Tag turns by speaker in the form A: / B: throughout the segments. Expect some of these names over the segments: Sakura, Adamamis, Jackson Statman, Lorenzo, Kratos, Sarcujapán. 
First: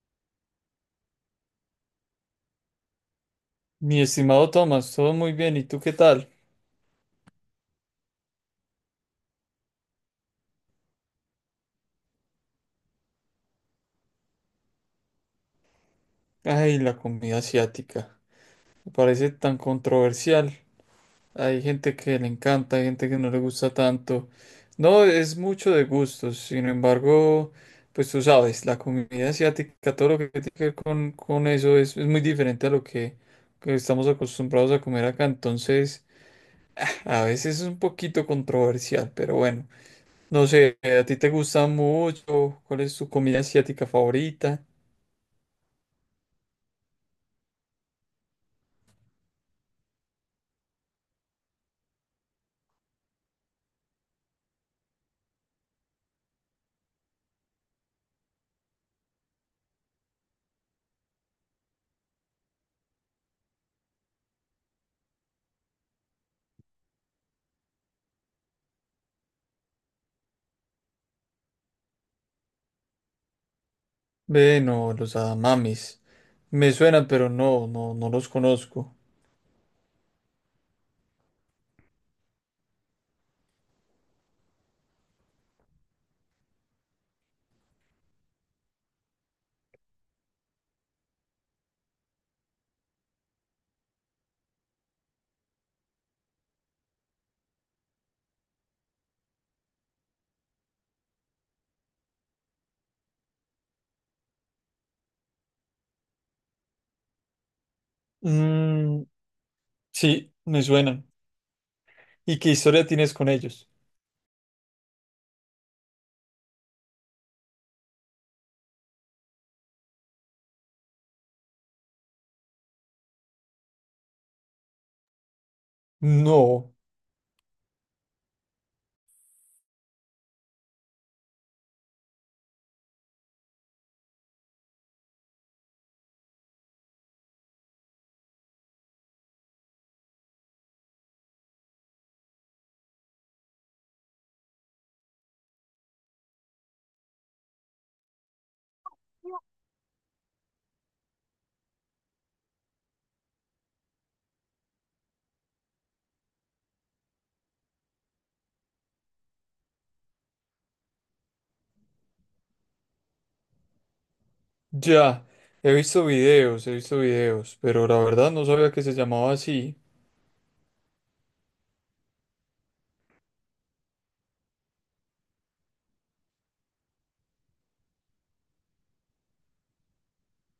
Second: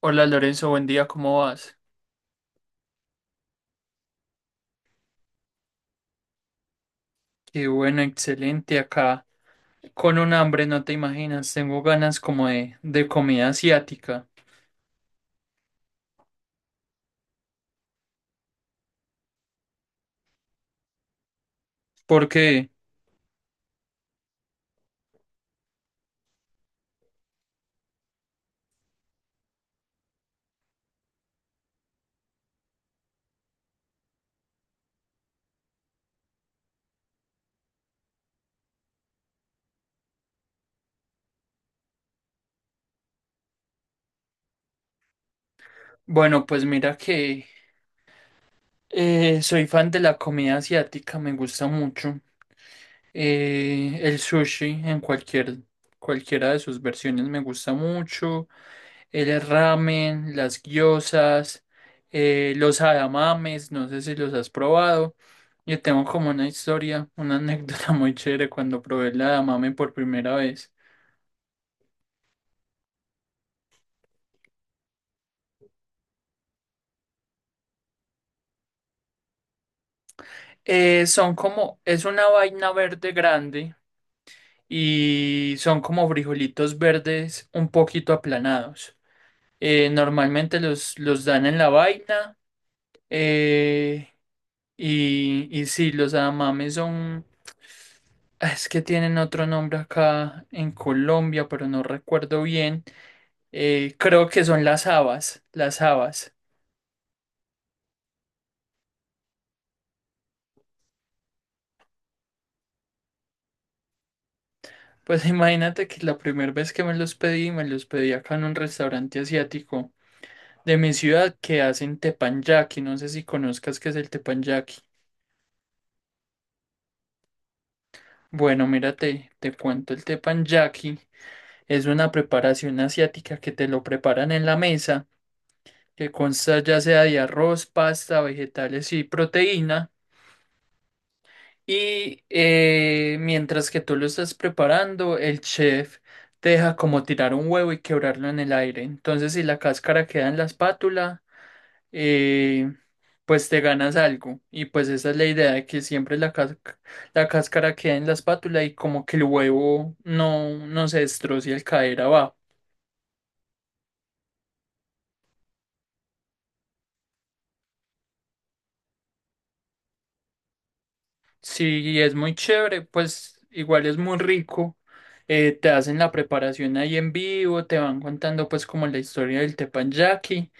A: Hola Lorenzo, buen día, ¿cómo vas?
B: Mi estimado Tomás, todo muy bien, ¿y tú qué tal?
A: Qué bueno, excelente acá. Con un hambre, no te imaginas, tengo ganas como de comida asiática.
B: Ay, la comida asiática, me parece tan controversial. Hay gente que le
A: Porque,
B: encanta, hay gente que no le gusta tanto. No, es mucho de gustos, sin embargo, pues tú sabes, la comida asiática, todo lo que tiene que ver con eso es muy diferente a lo que estamos acostumbrados a comer acá, entonces a veces es un poquito controversial, pero bueno, no sé, ¿a ti te gusta mucho? ¿Cuál es tu comida asiática favorita?
A: bueno, pues mira que soy fan de la comida asiática, me gusta mucho. El sushi en cualquiera de sus versiones me gusta mucho. El ramen, las gyozas, los adamames, no sé si los has probado. Yo tengo como una historia, una anécdota muy chévere cuando probé el adamame por primera vez.
B: Ve, no, los Adamamis. Me suenan, pero no, no, no los conozco.
A: Es una vaina verde grande y son como frijolitos verdes un poquito aplanados. Normalmente los dan en la vaina, eh, y sí, los adamames son... Ah, es que tienen otro nombre acá en Colombia, pero no recuerdo bien. Creo que son las habas, las habas.
B: Mm, sí, me suenan. ¿Y qué historia tienes con ellos?
A: Pues imagínate que la primera vez que me los pedí acá en un restaurante asiático de mi ciudad que hacen teppanyaki. No sé si conozcas qué es el teppanyaki.
B: No,
A: Bueno, mírate, te cuento el teppanyaki. Es una preparación asiática que te lo preparan en la mesa, que consta ya sea de arroz, pasta, vegetales y proteína. Y mientras que tú lo estás preparando, el chef te deja como tirar un huevo y quebrarlo en el aire. Entonces, si la cáscara queda en la espátula, eh, pues te ganas algo. Y pues esa es la idea de que siempre la cáscara queda en la espátula y como que el huevo no, no se destroce al caer abajo.
B: ya. He visto videos, pero la verdad no sabía que se llamaba así.
A: Si es muy chévere, pues igual es muy rico. Te hacen la preparación ahí en vivo, te van contando pues como la historia del teppanyaki.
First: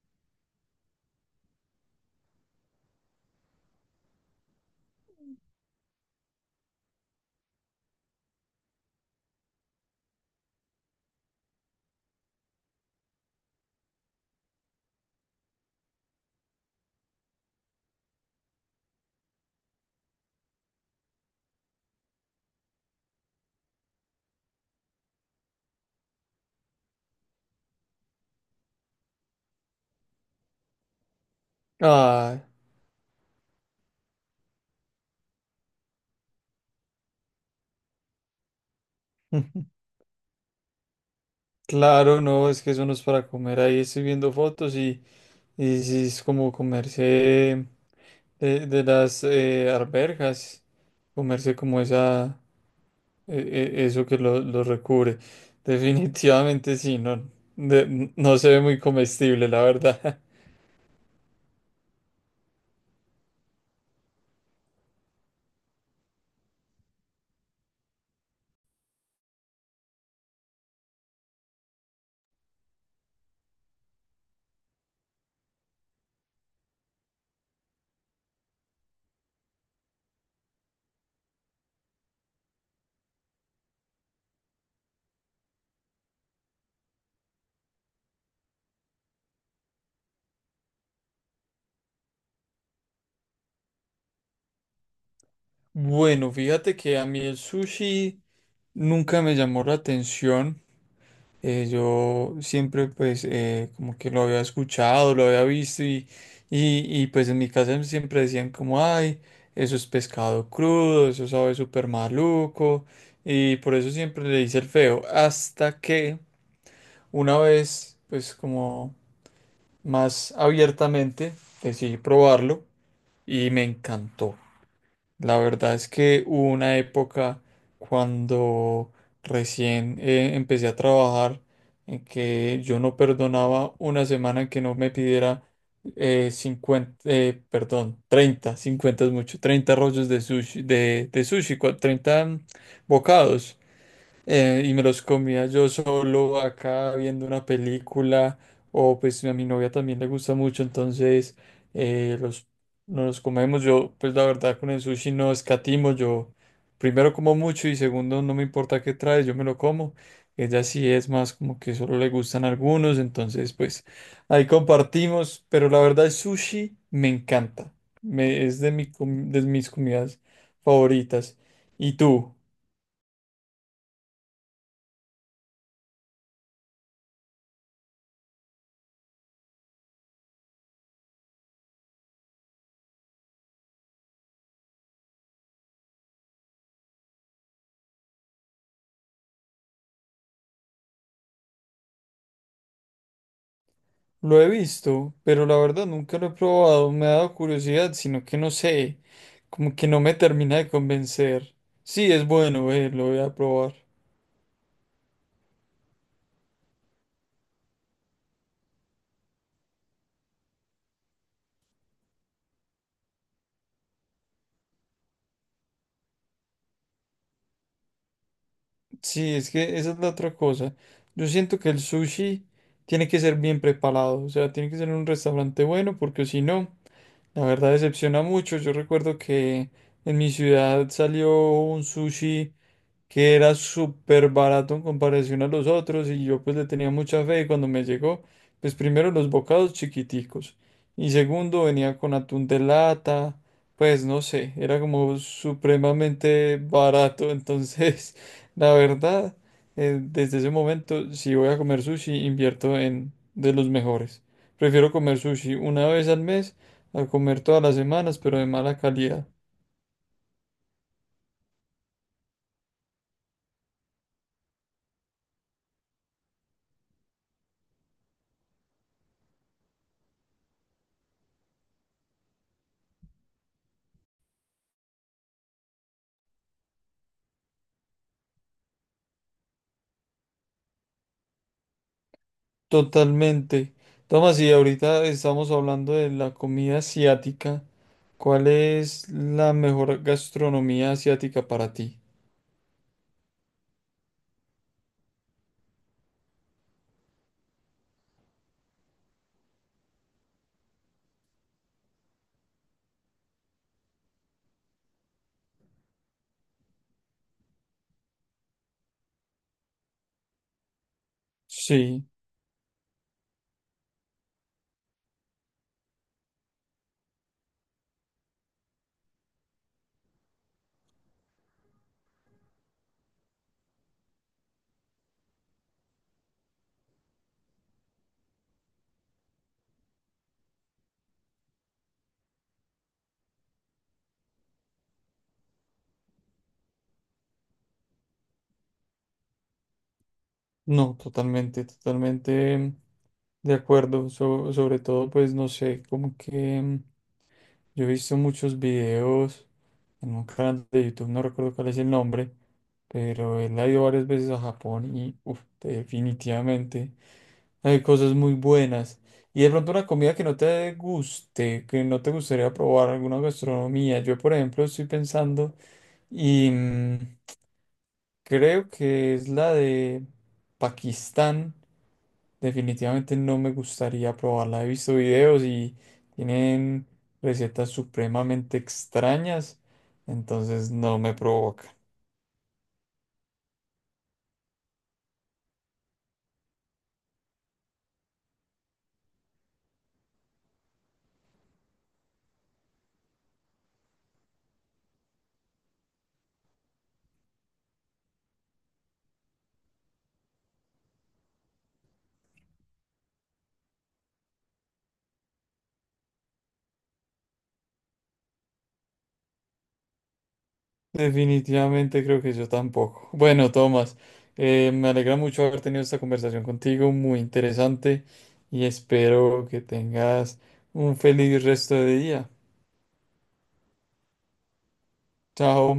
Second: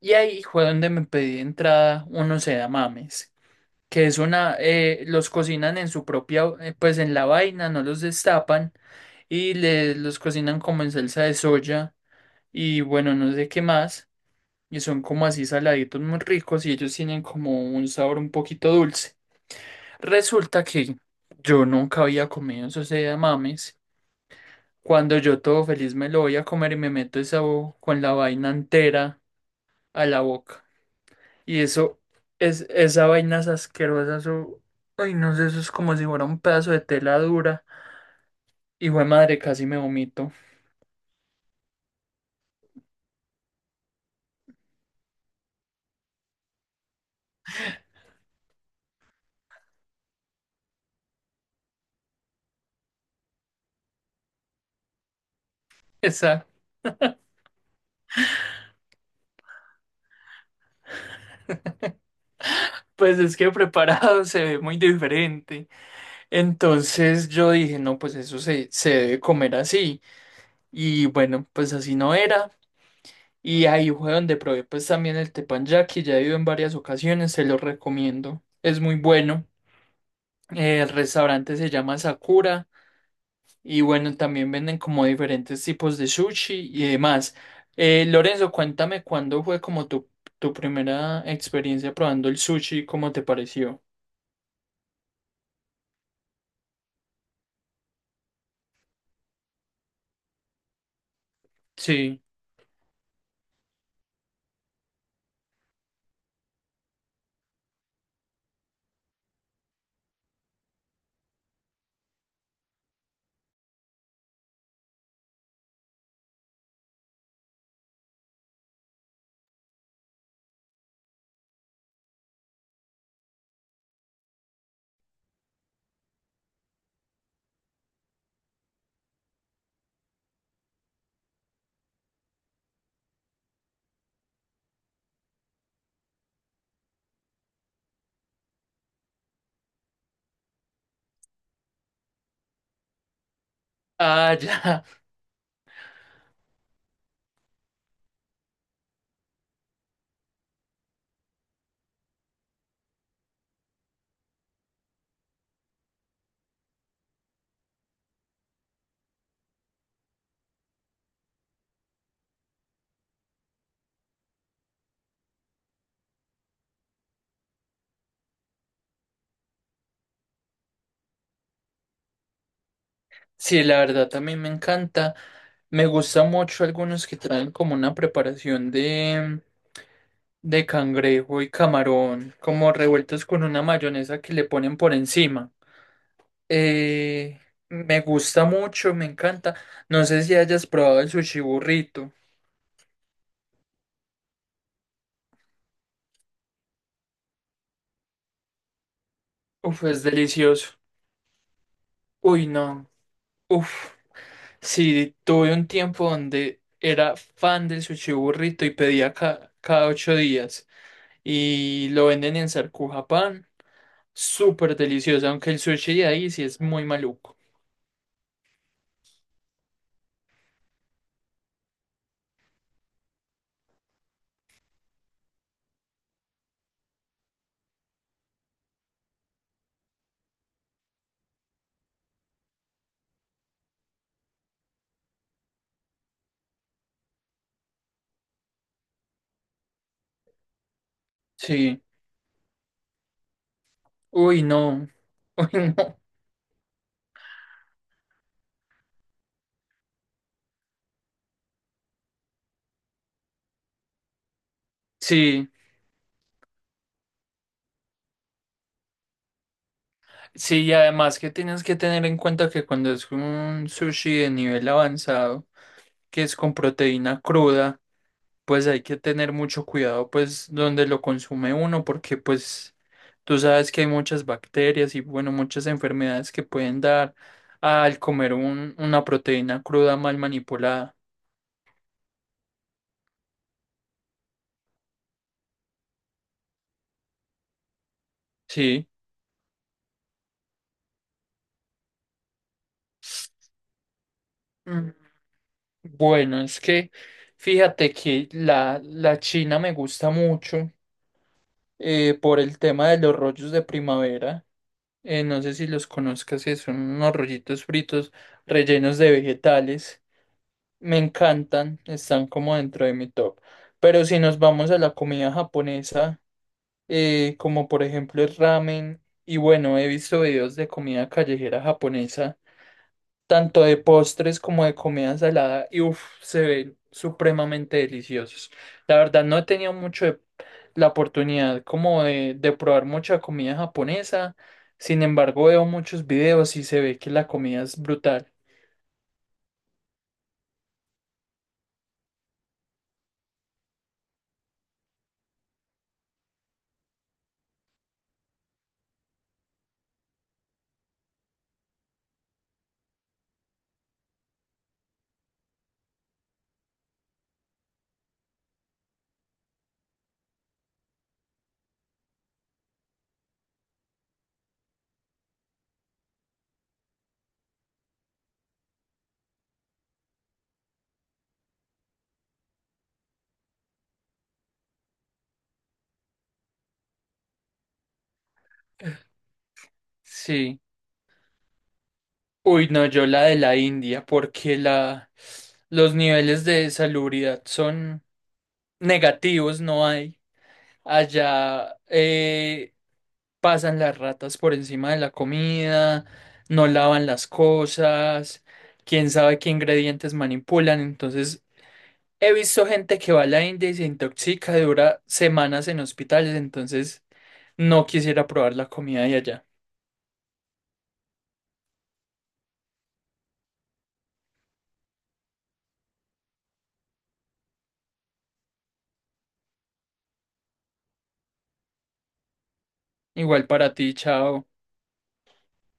A: Y ahí fue donde me pedí entrada unos edamames, que es una, los cocinan en su propia, pues en la vaina, no los destapan y los cocinan como en salsa de soya y bueno, no sé qué más, y son como así saladitos, muy ricos, y ellos tienen como un sabor un poquito dulce. Resulta que yo nunca había comido esos edamames. Cuando yo todo feliz me lo voy a comer y me meto con la vaina entera a la boca. Y eso
B: Ah,
A: es, esa vaina es asquerosa, eso, ay, no sé, eso es como si fuera un pedazo de tela dura. Y güey, madre, casi me vomito.
B: claro, no, es que eso no es para comer. Ahí estoy viendo fotos y sí es como comerse de las arberjas, comerse como esa. e- eso que lo recubre.
A: Esa,
B: Definitivamente sí, no, no se ve muy comestible, la verdad.
A: pues es que preparado se ve muy diferente. Entonces yo dije, no, pues eso se debe comer así. Y bueno, pues así no era. Y ahí fue donde probé pues también el teppanyaki, ya he ido en varias ocasiones, se lo recomiendo. Es muy bueno. El restaurante se llama Sakura. Y bueno, también venden como diferentes tipos de sushi y demás. Lorenzo, cuéntame cuándo fue como tu primera experiencia probando el sushi, ¿cómo te pareció?
B: Bueno, fíjate que a mí el sushi nunca me llamó la atención. Eh,
A: Sí.
B: yo siempre pues como que lo había escuchado, lo había visto y, pues en mi casa siempre decían como, ay, eso es pescado crudo, eso sabe súper maluco y por eso siempre le hice el feo. Hasta que una vez pues como más abiertamente, decidí probarlo y me encantó. La verdad es que hubo una época cuando recién empecé a trabajar en que yo no perdonaba una semana en que no me pidiera 50, perdón, 30 50 es mucho, 30 rollos de sushi, de sushi, 30 bocados
A: Ah,
B: y
A: ya.
B: me los comía yo solo acá viendo una película o pues a mi novia también le gusta mucho, entonces los, nos los comemos. Yo pues la verdad con el sushi no escatimo, yo primero como mucho y segundo no me importa qué trae, yo me lo como. Ella sí es más como que solo le gustan algunos, entonces pues ahí compartimos, pero la verdad el sushi me encanta, me, es de, mi, com- de mis comidas favoritas. ¿Y tú?
A: Sí, la verdad también me encanta. Me gusta mucho algunos que traen como una preparación de cangrejo y camarón, como revueltos con una mayonesa que le ponen por encima. Eh, me gusta mucho, me encanta. No sé si hayas probado el sushi burrito.
B: Lo he visto, pero la verdad nunca lo he probado. Me ha dado curiosidad, sino que no sé, como
A: Uf,
B: que no
A: es
B: me termina de
A: delicioso.
B: convencer. Sí, es
A: Uy,
B: bueno,
A: no.
B: lo voy a probar.
A: Uf. Sí, tuve un tiempo donde era fan del sushi burrito y pedía cada 8 días, y lo venden en Sarcujapán. Súper delicioso, aunque el sushi de ahí sí es muy maluco.
B: Sí, es que esa es la otra cosa. Yo siento que el sushi tiene que ser bien preparado, o sea, tiene que ser en un restaurante bueno, porque si no, la verdad decepciona mucho. Yo recuerdo que en mi ciudad salió un sushi que era súper barato en comparación a los otros y yo pues le tenía mucha fe y cuando me llegó, pues primero los bocados chiquiticos y segundo
A: Sí.
B: venía con atún de lata, pues no
A: Uy,
B: sé, era
A: no.
B: como
A: Uy, no.
B: supremamente barato, entonces la verdad, desde ese momento si voy a comer sushi invierto en de los mejores. Prefiero comer
A: Sí,
B: sushi una vez al mes a comer todas las semanas, pero de mala calidad.
A: sí, y además que tienes que tener en cuenta que cuando es un sushi de nivel avanzado, que es con proteína cruda, pues hay que tener mucho cuidado, pues, donde lo consume uno, porque pues tú sabes que hay muchas bacterias y bueno, muchas enfermedades que pueden dar al comer una proteína cruda mal manipulada.
B: Totalmente. Tomás, y ahorita estamos hablando de la comida asiática. ¿Cuál
A: Sí.
B: es la mejor gastronomía asiática para ti?
A: Mm, bueno, es que fíjate que la china me gusta mucho, por el tema de los rollos de primavera. No sé si los conozcas, que son unos rollitos fritos rellenos de vegetales. Me encantan,
B: Sí,
A: están como dentro de mi top. Pero si nos vamos a la comida japonesa, como por ejemplo el ramen, y bueno, he visto videos de comida callejera japonesa, tanto de postres como de comida salada, y uff, se ven supremamente deliciosos. La verdad no he tenido la oportunidad como de probar mucha comida japonesa, sin embargo veo muchos videos y se ve que la comida es brutal.
B: no, totalmente, totalmente de acuerdo. Sobre todo, pues no sé, como que yo he visto muchos videos en un canal de YouTube, no recuerdo cuál es el nombre, pero él ha ido varias veces a Japón y uf, definitivamente. Hay cosas muy buenas. Y de pronto una comida que no te guste, que no te gustaría probar, alguna gastronomía. Yo, por ejemplo, estoy pensando y creo que es la de Pakistán. Definitivamente no me gustaría probarla. He visto videos y tienen recetas supremamente extrañas,
A: Sí.
B: entonces no me provoca.
A: Uy, no, yo la de la India, porque los niveles de salubridad son negativos, no hay. Allá, pasan las ratas por encima de la comida, no lavan las cosas, quién sabe qué ingredientes manipulan. Entonces, he visto gente que va a la India y se intoxica, dura semanas en hospitales, entonces no quisiera probar la comida de allá.
B: Definitivamente creo que yo tampoco. Bueno, Tomás, me alegra mucho haber tenido esta conversación contigo, muy interesante, y espero que tengas un feliz resto de día.
A: Igual para ti, chao.
B: Chao.